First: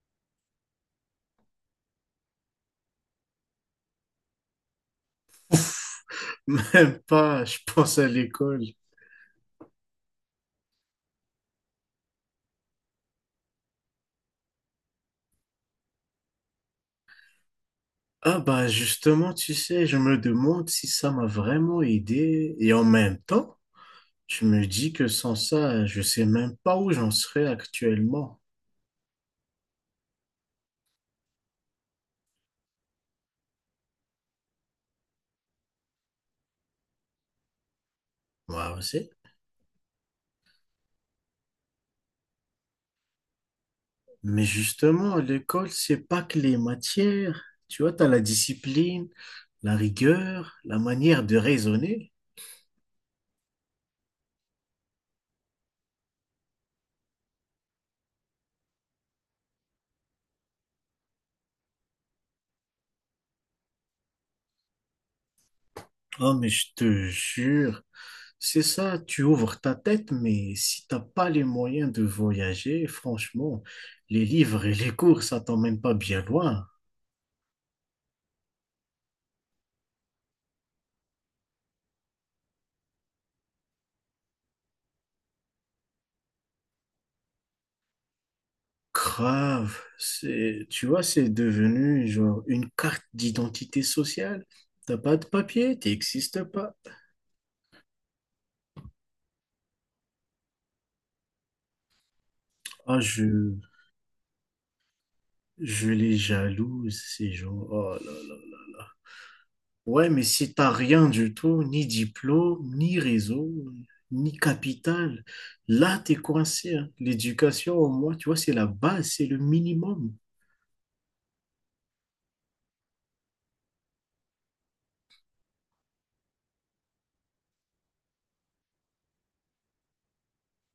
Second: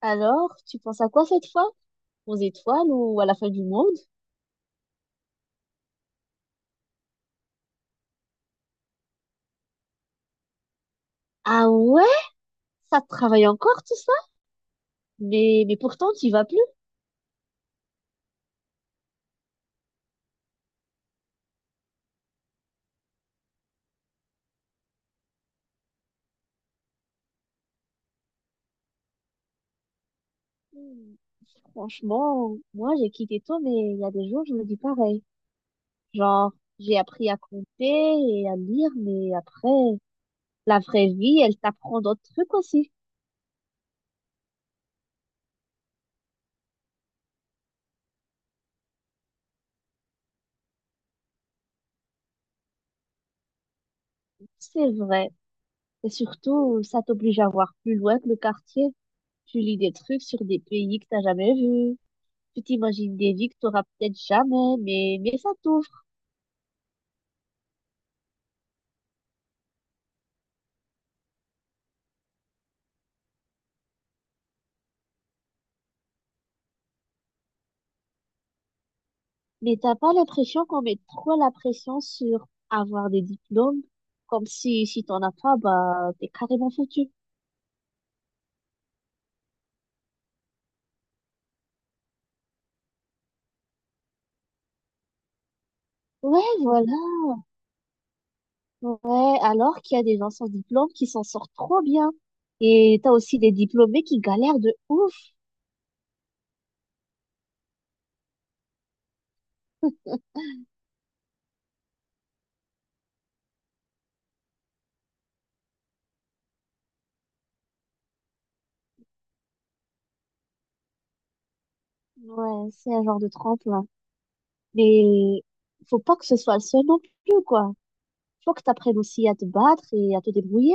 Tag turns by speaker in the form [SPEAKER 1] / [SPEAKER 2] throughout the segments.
[SPEAKER 1] Alors, tu penses à quoi cette fois? Aux étoiles ou à la fin du monde?
[SPEAKER 2] Même pas, je pense à l'école.
[SPEAKER 1] Ah ouais? Ça te travaille encore tout ça? Mais pourtant, tu vas plus.
[SPEAKER 2] Ah bah justement, tu sais, je me demande si ça m'a vraiment aidé. Et en même temps, je me dis que sans ça, je sais même pas où j'en serais actuellement.
[SPEAKER 1] Hmm. Franchement, moi j'ai quitté tôt, mais il y a des jours, je me dis pareil. Genre, j'ai appris à compter et à
[SPEAKER 2] Moi
[SPEAKER 1] lire,
[SPEAKER 2] aussi.
[SPEAKER 1] mais après, la vraie vie, elle t'apprend d'autres trucs aussi.
[SPEAKER 2] Mais justement, l'école, c'est pas que les matières. Tu vois, t'as la discipline, la rigueur, la manière de raisonner.
[SPEAKER 1] C'est vrai. Et surtout, ça t'oblige à voir plus loin que le quartier. Tu lis des trucs sur des pays que t'as jamais vus. Tu t'imagines des vies que t'auras peut-être jamais, mais ça t'ouvre.
[SPEAKER 2] Oh mais je te jure. C'est ça, tu ouvres ta tête, mais si t'as pas les moyens de voyager, franchement, les livres et les cours, ça t'emmène pas bien loin.
[SPEAKER 1] Mais t'as pas l'impression qu'on met trop la pression sur avoir des diplômes, comme si t'en as pas, bah t'es carrément foutu.
[SPEAKER 2] Grave, c'est, tu vois, c'est devenu genre une carte d'identité sociale. T'as pas de papier,
[SPEAKER 1] Ouais,
[SPEAKER 2] t'existes pas.
[SPEAKER 1] voilà. Ouais, alors qu'il y a des gens sans diplôme qui s'en sortent trop bien.
[SPEAKER 2] Ah,
[SPEAKER 1] Et t'as
[SPEAKER 2] je,
[SPEAKER 1] aussi des diplômés qui galèrent de ouf.
[SPEAKER 2] je les jalouse, ces gens. Oh là là. Ouais, mais si t'as rien du tout, ni diplôme, ni réseau, ni capital, là, t'es coincé, hein. L'éducation, au moins, tu vois, c'est la base, c'est le minimum.
[SPEAKER 1] Ouais, c'est un genre de tremplin. Mais faut pas que ce soit le seul non plus, quoi. Faut que t'apprennes aussi à te battre et à te débrouiller.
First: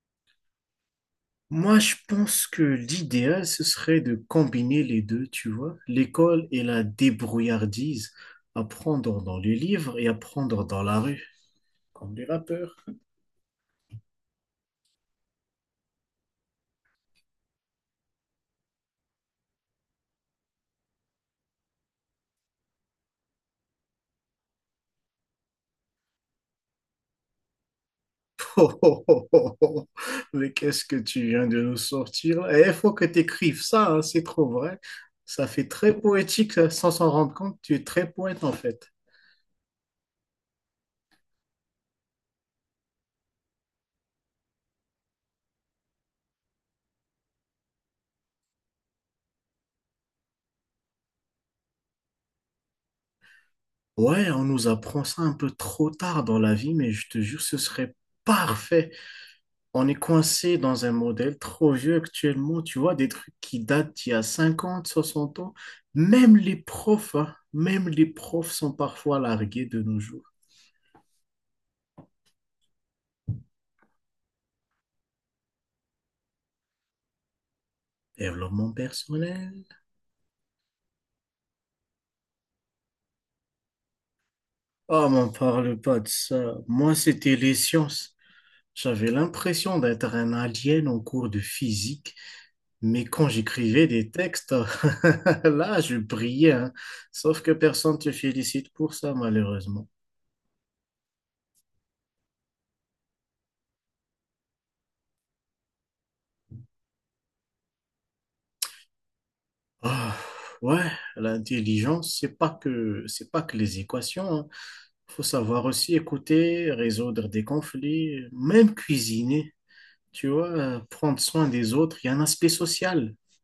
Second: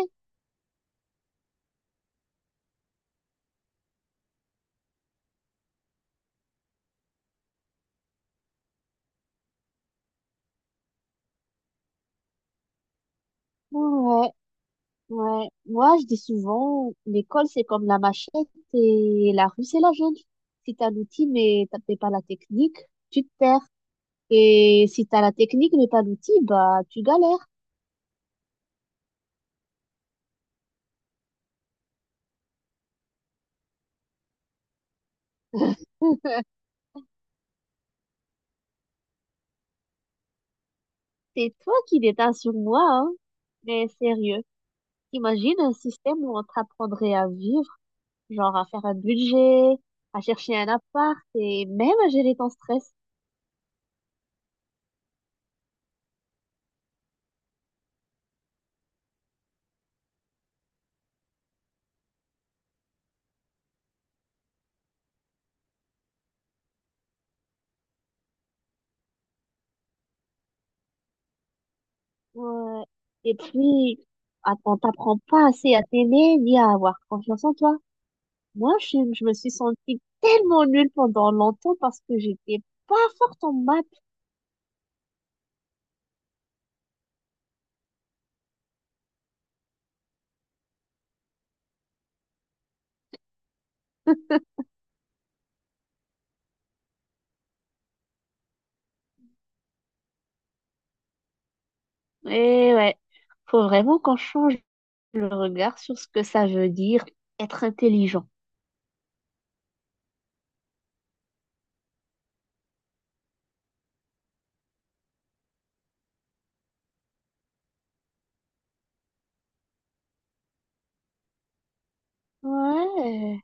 [SPEAKER 2] Moi, je pense que l'idéal, ce serait de combiner les deux, tu vois, l'école et la débrouillardise, apprendre dans les livres et apprendre dans la rue, comme les rappeurs.
[SPEAKER 1] Ouais. Ouais, moi je dis souvent, l'école c'est comme la machette et la rue c'est la jungle. Si t'as l'outil mais t'as pas la technique, tu te perds. Et si t'as la technique mais pas l'outil, bah tu galères.
[SPEAKER 2] Oh, oh, oh, oh, oh. Mais qu'est-ce que tu viens de nous sortir là? Eh, il faut que tu écrives ça, hein, c'est trop vrai. Ça fait très poétique ça, sans s'en rendre compte. Tu es très poète en fait.
[SPEAKER 1] C'est toi qui déteins sur moi, hein. Mais sérieux, imagine un système où on t'apprendrait à vivre, genre à faire un budget, à chercher un appart et même à gérer ton stress.
[SPEAKER 2] Ouais, on nous apprend ça un peu trop tard dans la vie, mais je te jure, ce serait parfait. On est coincé dans un modèle trop vieux actuellement. Tu vois, des trucs qui datent d'il y a 50, 60 ans. Même les profs, hein, même les profs sont parfois largués de nos jours.
[SPEAKER 1] Ouais. Et puis, on t'apprend pas assez à t'aimer ni à avoir confiance en toi.
[SPEAKER 2] Développement
[SPEAKER 1] Moi, je me suis
[SPEAKER 2] personnel.
[SPEAKER 1] sentie tellement nulle pendant longtemps parce que j'étais pas forte en maths.
[SPEAKER 2] Oh, m'en parle pas de ça. Moi, c'était les sciences. J'avais l'impression d'être un alien en cours de physique, mais quand j'écrivais des textes, là, je brillais, hein. Sauf que personne ne te félicite pour ça, malheureusement.
[SPEAKER 1] Et ouais, faut vraiment qu'on change le regard sur ce que ça veut dire être intelligent.
[SPEAKER 2] Ah, ouais, l'intelligence, c'est pas que les équations, hein. Faut savoir aussi écouter, résoudre des conflits, même cuisiner. Tu vois, prendre soin des autres, il y a un aspect social.
[SPEAKER 1] Ouais,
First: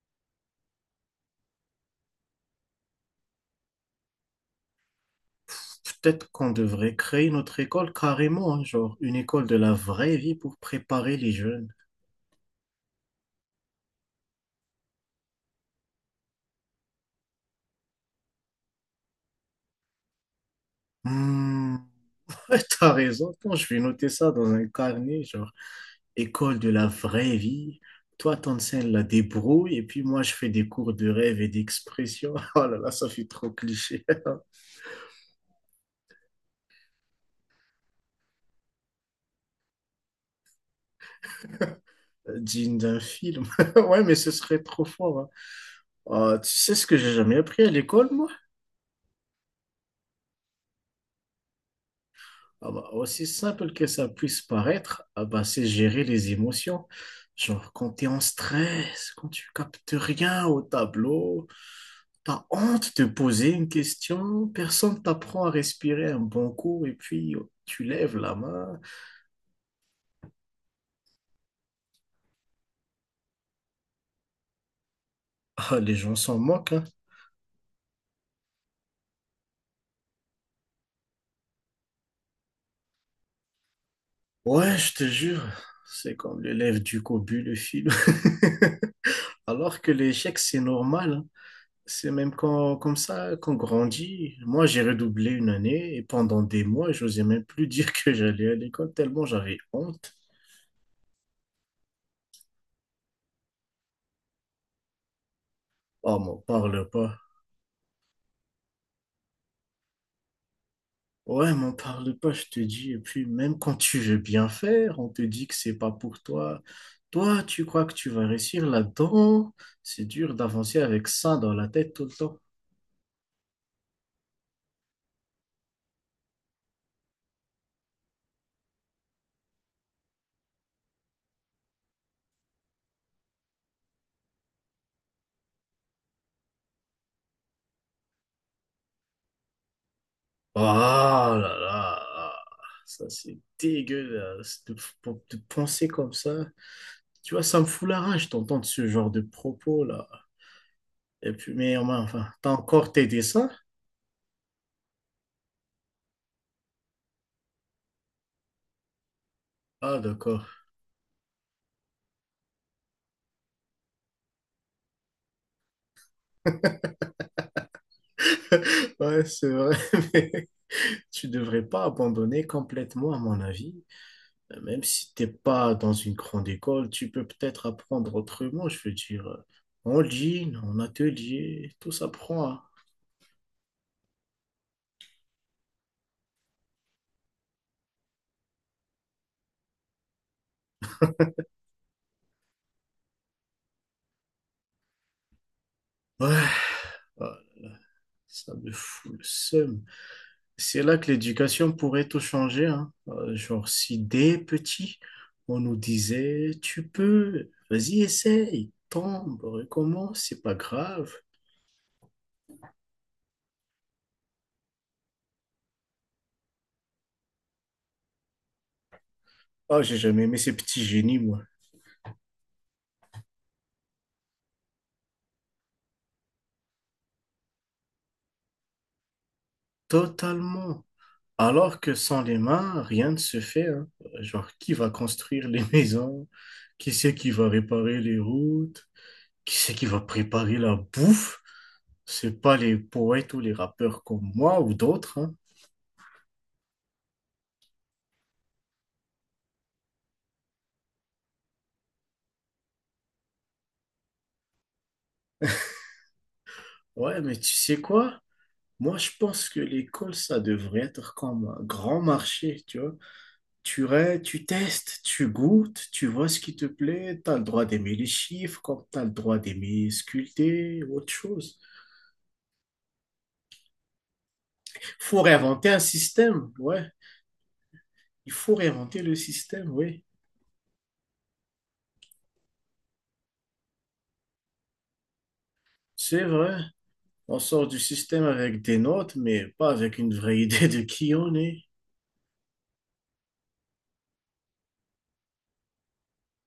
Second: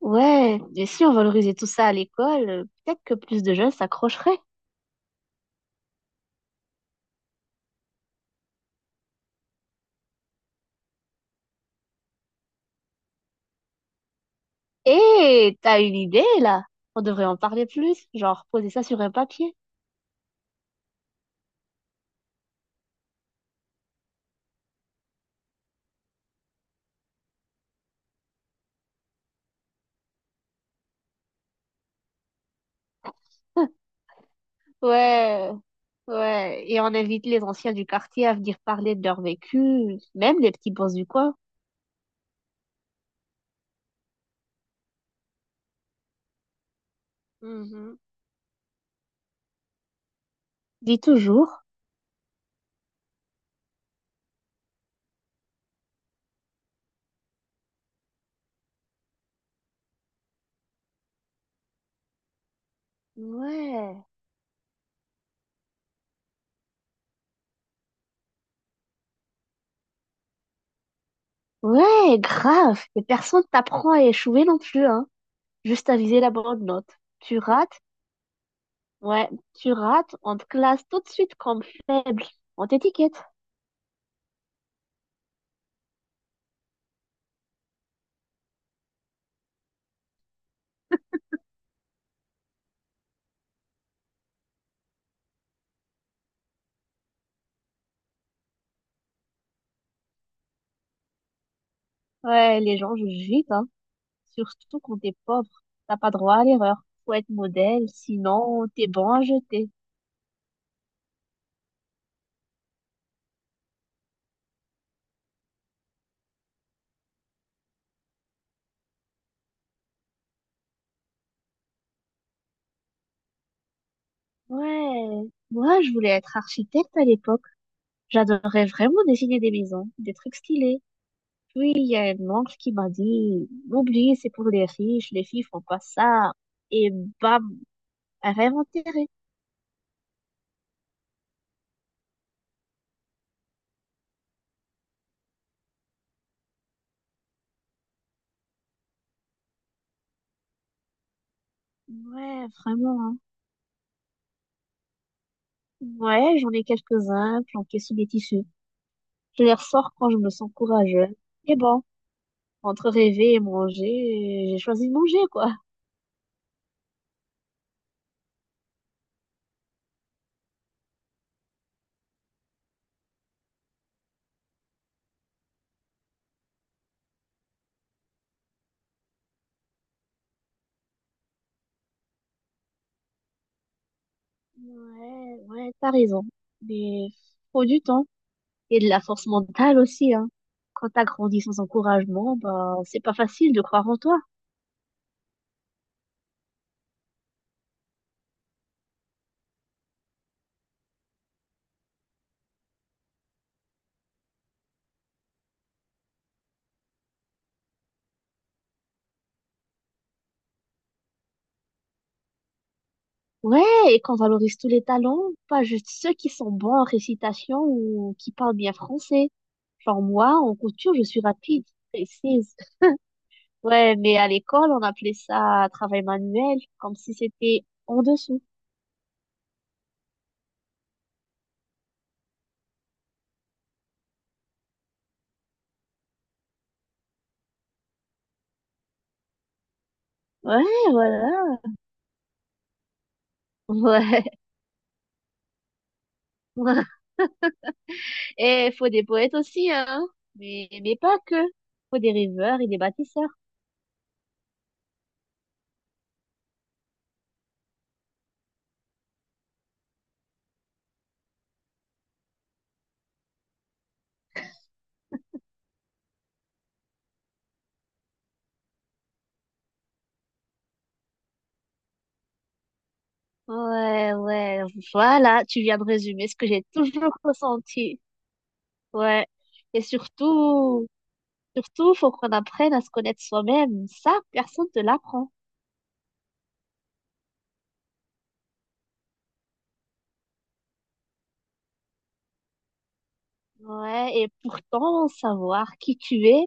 [SPEAKER 1] ouais, et si on valorisait tout ça à l'école, peut-être que plus de jeunes s'accrocheraient.
[SPEAKER 2] Peut-être qu'on devrait créer notre école carrément, hein, genre une école de la vraie vie pour préparer les jeunes.
[SPEAKER 1] Et t'as une idée là? On devrait en parler plus, genre poser ça sur un papier.
[SPEAKER 2] Hmm, ouais, t'as raison. Attends, je vais noter ça dans un carnet, genre école de la vraie vie. Toi, t'enseignes la débrouille et puis moi, je fais des cours de rêve et d'expression. Oh là là, ça fait trop cliché.
[SPEAKER 1] Ouais, ouais, et on invite les anciens du quartier à venir parler de leur vécu, même les petits boss du coin.
[SPEAKER 2] Digne d'un film. Ouais, mais ce serait trop fort, hein. Ah, tu sais ce que j'ai jamais appris à
[SPEAKER 1] Mhm.
[SPEAKER 2] l'école, moi?
[SPEAKER 1] Dis toujours.
[SPEAKER 2] Ah bah, aussi simple que ça puisse paraître, ah bah, c'est gérer les émotions. Genre, quand t'es en stress, quand tu captes rien au tableau, t'as honte de poser une
[SPEAKER 1] Ouais.
[SPEAKER 2] question, personne t'apprend à respirer un bon coup, et puis oh, tu lèves la main.
[SPEAKER 1] Ouais, grave. Et personne t'apprend à échouer non plus, hein.
[SPEAKER 2] Ah,
[SPEAKER 1] Juste
[SPEAKER 2] les
[SPEAKER 1] à
[SPEAKER 2] gens
[SPEAKER 1] viser la
[SPEAKER 2] s'en
[SPEAKER 1] bonne
[SPEAKER 2] moquent, hein.
[SPEAKER 1] note. Tu rates, ouais, tu rates, on te classe tout de suite comme faible. On t'étiquette.
[SPEAKER 2] Ouais, je te jure, c'est comme l'élève du cobu, le film. Alors que l'échec, c'est normal, hein. C'est même comme ça qu'on grandit. Moi, j'ai redoublé une année et pendant des mois, j'osais même plus dire que j'allais à l'école tellement j'avais honte.
[SPEAKER 1] Ouais, les gens jugent vite, hein. Surtout quand t'es pauvre. T'as pas
[SPEAKER 2] Oh,
[SPEAKER 1] droit
[SPEAKER 2] m'en
[SPEAKER 1] à l'erreur.
[SPEAKER 2] parle
[SPEAKER 1] Faut
[SPEAKER 2] pas.
[SPEAKER 1] être modèle, sinon t'es bon à jeter.
[SPEAKER 2] Ouais, m'en parle pas, je te dis. Et puis, même quand tu veux bien faire, on te dit que c'est pas pour toi. Toi, tu crois que tu vas réussir là-dedans? C'est dur d'avancer avec ça dans la tête tout le temps.
[SPEAKER 1] Ouais. Moi, je voulais être architecte à l'époque. J'adorais vraiment dessiner des maisons, des trucs stylés. Puis, il y a une oncle qui m'a dit, oublie, c'est pour les riches, les filles font pas ça. Et bam, rêve enterré.
[SPEAKER 2] Oh là là, là. Ça c'est dégueulasse de penser comme ça. Tu vois, ça me fout la rage d'entendre ce genre de propos là. Et puis, mais enfin,
[SPEAKER 1] Ouais,
[SPEAKER 2] t'as encore
[SPEAKER 1] vraiment, hein.
[SPEAKER 2] t'aider ça?
[SPEAKER 1] Ouais, j'en ai quelques-uns planqués sous des tissus. Je les ressors
[SPEAKER 2] Ah
[SPEAKER 1] quand je me
[SPEAKER 2] d'accord.
[SPEAKER 1] sens courageux. Et bon, entre rêver et manger, j'ai choisi de manger, quoi.
[SPEAKER 2] Ouais, c'est vrai, mais tu devrais pas abandonner complètement, à mon avis. Même si t'es pas dans une grande école, tu peux peut-être apprendre autrement, je veux dire. En ligne, en atelier, tout s'apprend, hein.
[SPEAKER 1] Ouais, ouais, t'as raison. Mais faut du temps et de la force mentale aussi, hein. Quand t'as grandi sans encouragement, bah, c'est pas facile de croire en toi.
[SPEAKER 2] Ouais, ouais, ça me fout le seum. C'est là que l'éducation pourrait tout changer, hein. Genre, si dès petit, on nous disait, tu peux, vas-y, essaye, tombe, recommence, c'est pas grave.
[SPEAKER 1] Ouais, et qu'on valorise tous les talents, pas juste ceux qui sont bons en récitation ou qui parlent bien français.
[SPEAKER 2] Ah, j'ai
[SPEAKER 1] Genre
[SPEAKER 2] jamais
[SPEAKER 1] moi,
[SPEAKER 2] aimé
[SPEAKER 1] en
[SPEAKER 2] ces petits
[SPEAKER 1] couture, je
[SPEAKER 2] génies,
[SPEAKER 1] suis
[SPEAKER 2] moi.
[SPEAKER 1] rapide, précise. Ouais, mais à l'école, on appelait ça travail manuel, comme si c'était en dessous.
[SPEAKER 2] Totalement. Alors que sans les mains, rien ne se fait, hein. Genre, qui va construire les maisons? Qui c'est qui va réparer les routes? Qui c'est qui va préparer la
[SPEAKER 1] Ouais,
[SPEAKER 2] bouffe?
[SPEAKER 1] voilà.
[SPEAKER 2] C'est pas les poètes ou les rappeurs
[SPEAKER 1] Ouais.
[SPEAKER 2] comme moi ou d'autres, hein.
[SPEAKER 1] Et faut des poètes aussi, hein. Mais pas que. Faut des rêveurs et des bâtisseurs.
[SPEAKER 2] Ouais, mais tu sais quoi? Moi, je pense que l'école, ça devrait être comme un grand marché, tu vois. Tu testes, tu goûtes, tu vois ce qui te plaît, tu as le droit d'aimer les chiffres, comme tu as le droit d'aimer sculpter ou autre chose.
[SPEAKER 1] Ouais, ouais.
[SPEAKER 2] Il faut
[SPEAKER 1] Voilà, tu
[SPEAKER 2] réinventer
[SPEAKER 1] viens
[SPEAKER 2] un
[SPEAKER 1] de résumer ce que
[SPEAKER 2] système,
[SPEAKER 1] j'ai
[SPEAKER 2] ouais.
[SPEAKER 1] toujours ressenti.
[SPEAKER 2] Il faut réinventer le
[SPEAKER 1] Ouais.
[SPEAKER 2] système,
[SPEAKER 1] Et
[SPEAKER 2] oui.
[SPEAKER 1] surtout, Surtout, faut qu'on apprenne à se connaître soi-même. Ça, personne ne te l'apprend.
[SPEAKER 2] C'est vrai. On sort du système avec des notes, mais pas avec une vraie idée de qui on est.
[SPEAKER 1] Ouais, et pourtant, savoir qui tu es,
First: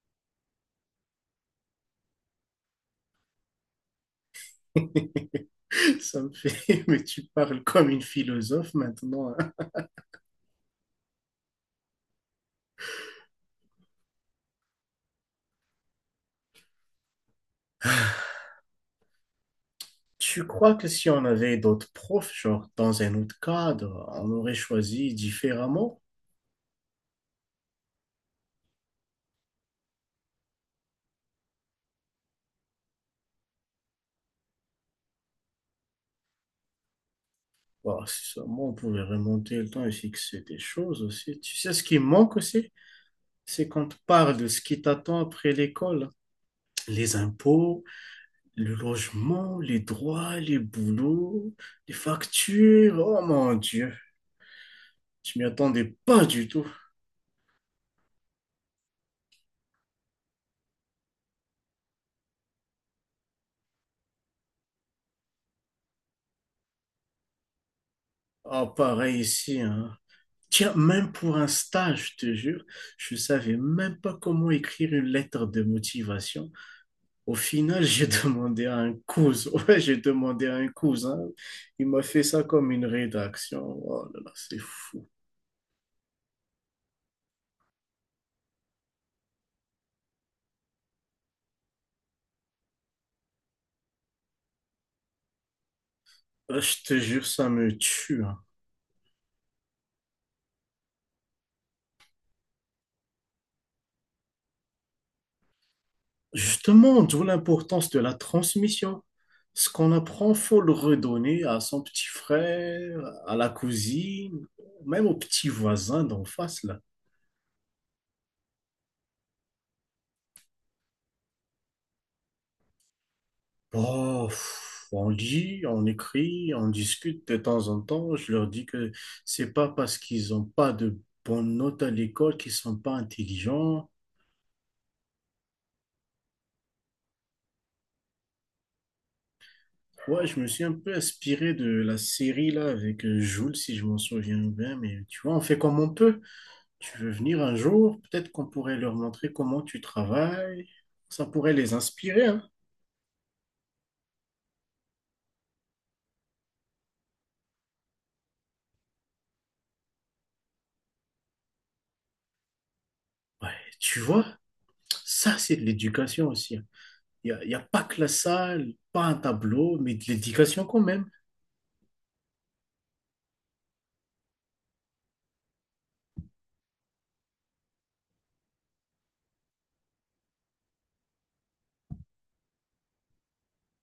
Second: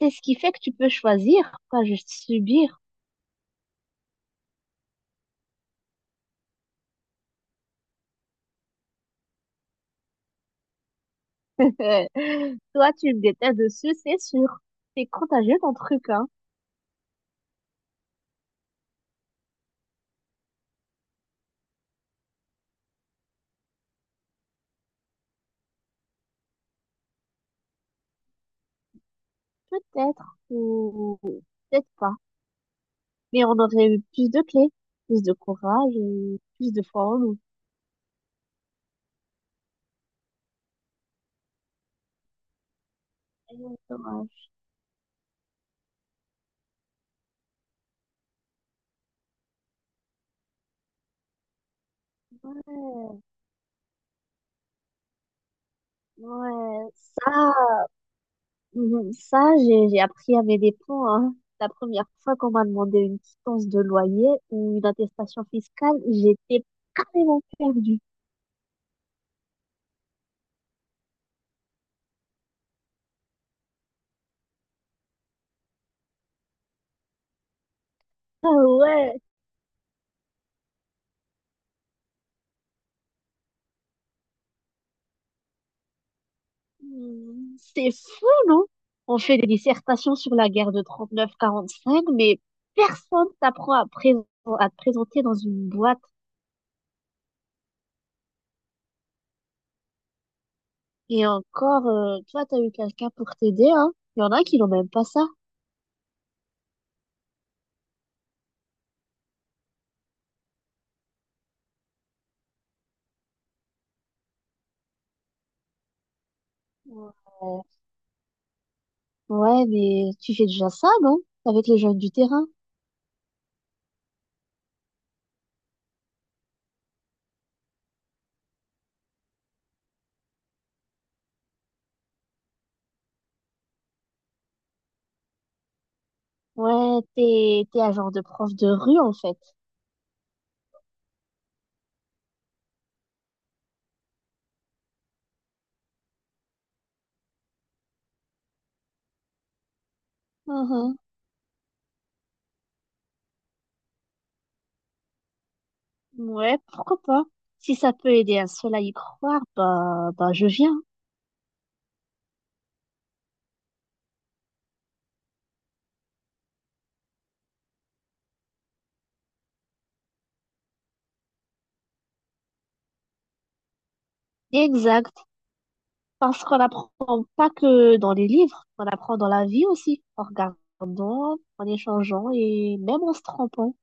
[SPEAKER 1] c'est ce qui fait que tu peux choisir, pas juste subir.
[SPEAKER 2] Ça me fait, mais tu parles comme une philosophe maintenant, hein.
[SPEAKER 1] Toi, tu me détestes dessus, c'est sûr. C'est contagieux ton truc, hein.
[SPEAKER 2] Tu crois que si on avait d'autres profs, genre dans un autre cadre, on aurait choisi différemment?
[SPEAKER 1] Peut-être, ou peut-être pas. Mais on aurait eu plus de clés, plus de courage et plus de foi en nous.
[SPEAKER 2] Bah, si seulement on pouvait remonter le temps et fixer des choses aussi. Tu sais ce qui manque aussi?
[SPEAKER 1] Et
[SPEAKER 2] C'est qu'on te parle de
[SPEAKER 1] dommage.
[SPEAKER 2] ce qui t'attend après l'école. Les impôts, le logement, les droits, les boulots, les factures.
[SPEAKER 1] Ouais,
[SPEAKER 2] Oh mon Dieu, je m'y attendais pas du tout.
[SPEAKER 1] ouais, ça, Mhm. Ça, j'ai appris à mes dépens, hein. La première fois qu'on m'a demandé une quittance de loyer ou une attestation fiscale, j'étais carrément perdue.
[SPEAKER 2] Ah, pareil ici, hein. Tiens, même pour un stage, je te jure, je ne savais même pas comment écrire une lettre de motivation. Au final, j'ai
[SPEAKER 1] Ah
[SPEAKER 2] demandé à un
[SPEAKER 1] ouais.
[SPEAKER 2] cousin. Ouais, j'ai demandé à un cousin. Il m'a fait ça comme une rédaction. Oh là là, c'est fou.
[SPEAKER 1] Hmm, c'est fou, non? On fait des dissertations sur la guerre de 39-45 mais personne t'apprend à, à te présenter dans une boîte.
[SPEAKER 2] Je te jure, ça me tue, hein.
[SPEAKER 1] Et encore, toi, t'as eu quelqu'un pour t'aider, hein? Il y en a qui n'ont même pas ça.
[SPEAKER 2] Justement, d'où l'importance de la transmission. Ce qu'on apprend, faut le redonner à son petit frère, à la cousine, même au petit voisin d'en face, là.
[SPEAKER 1] Ouais. Ouais, mais tu fais déjà ça, non? Avec les jeunes du terrain.
[SPEAKER 2] Oh, pff, on lit, on écrit, on discute de temps en temps. Je leur dis que c'est pas parce qu'ils n'ont pas de bonnes notes à l'école qu'ils sont pas intelligents.
[SPEAKER 1] Ouais, t'es un genre de prof de rue, en fait.
[SPEAKER 2] Ouais, je me suis un peu inspiré de la série là avec Jules, si je m'en souviens bien. Mais tu vois, on fait comme on peut. Tu veux venir un jour, peut-être qu'on pourrait leur montrer comment tu travailles.
[SPEAKER 1] Mhm.
[SPEAKER 2] Ça pourrait les inspirer, hein.
[SPEAKER 1] Ouais, pourquoi pas? Si ça peut aider un seul à y croire, bah, je viens.
[SPEAKER 2] Ouais, tu vois, ça c'est de l'éducation aussi, hein. Il y a pas que la salle, pas un tableau, mais de l'éducation quand même.
[SPEAKER 1] Exact. Parce qu'on apprend pas que dans les livres, on apprend dans la vie aussi, en regardant, en échangeant et même en se trompant.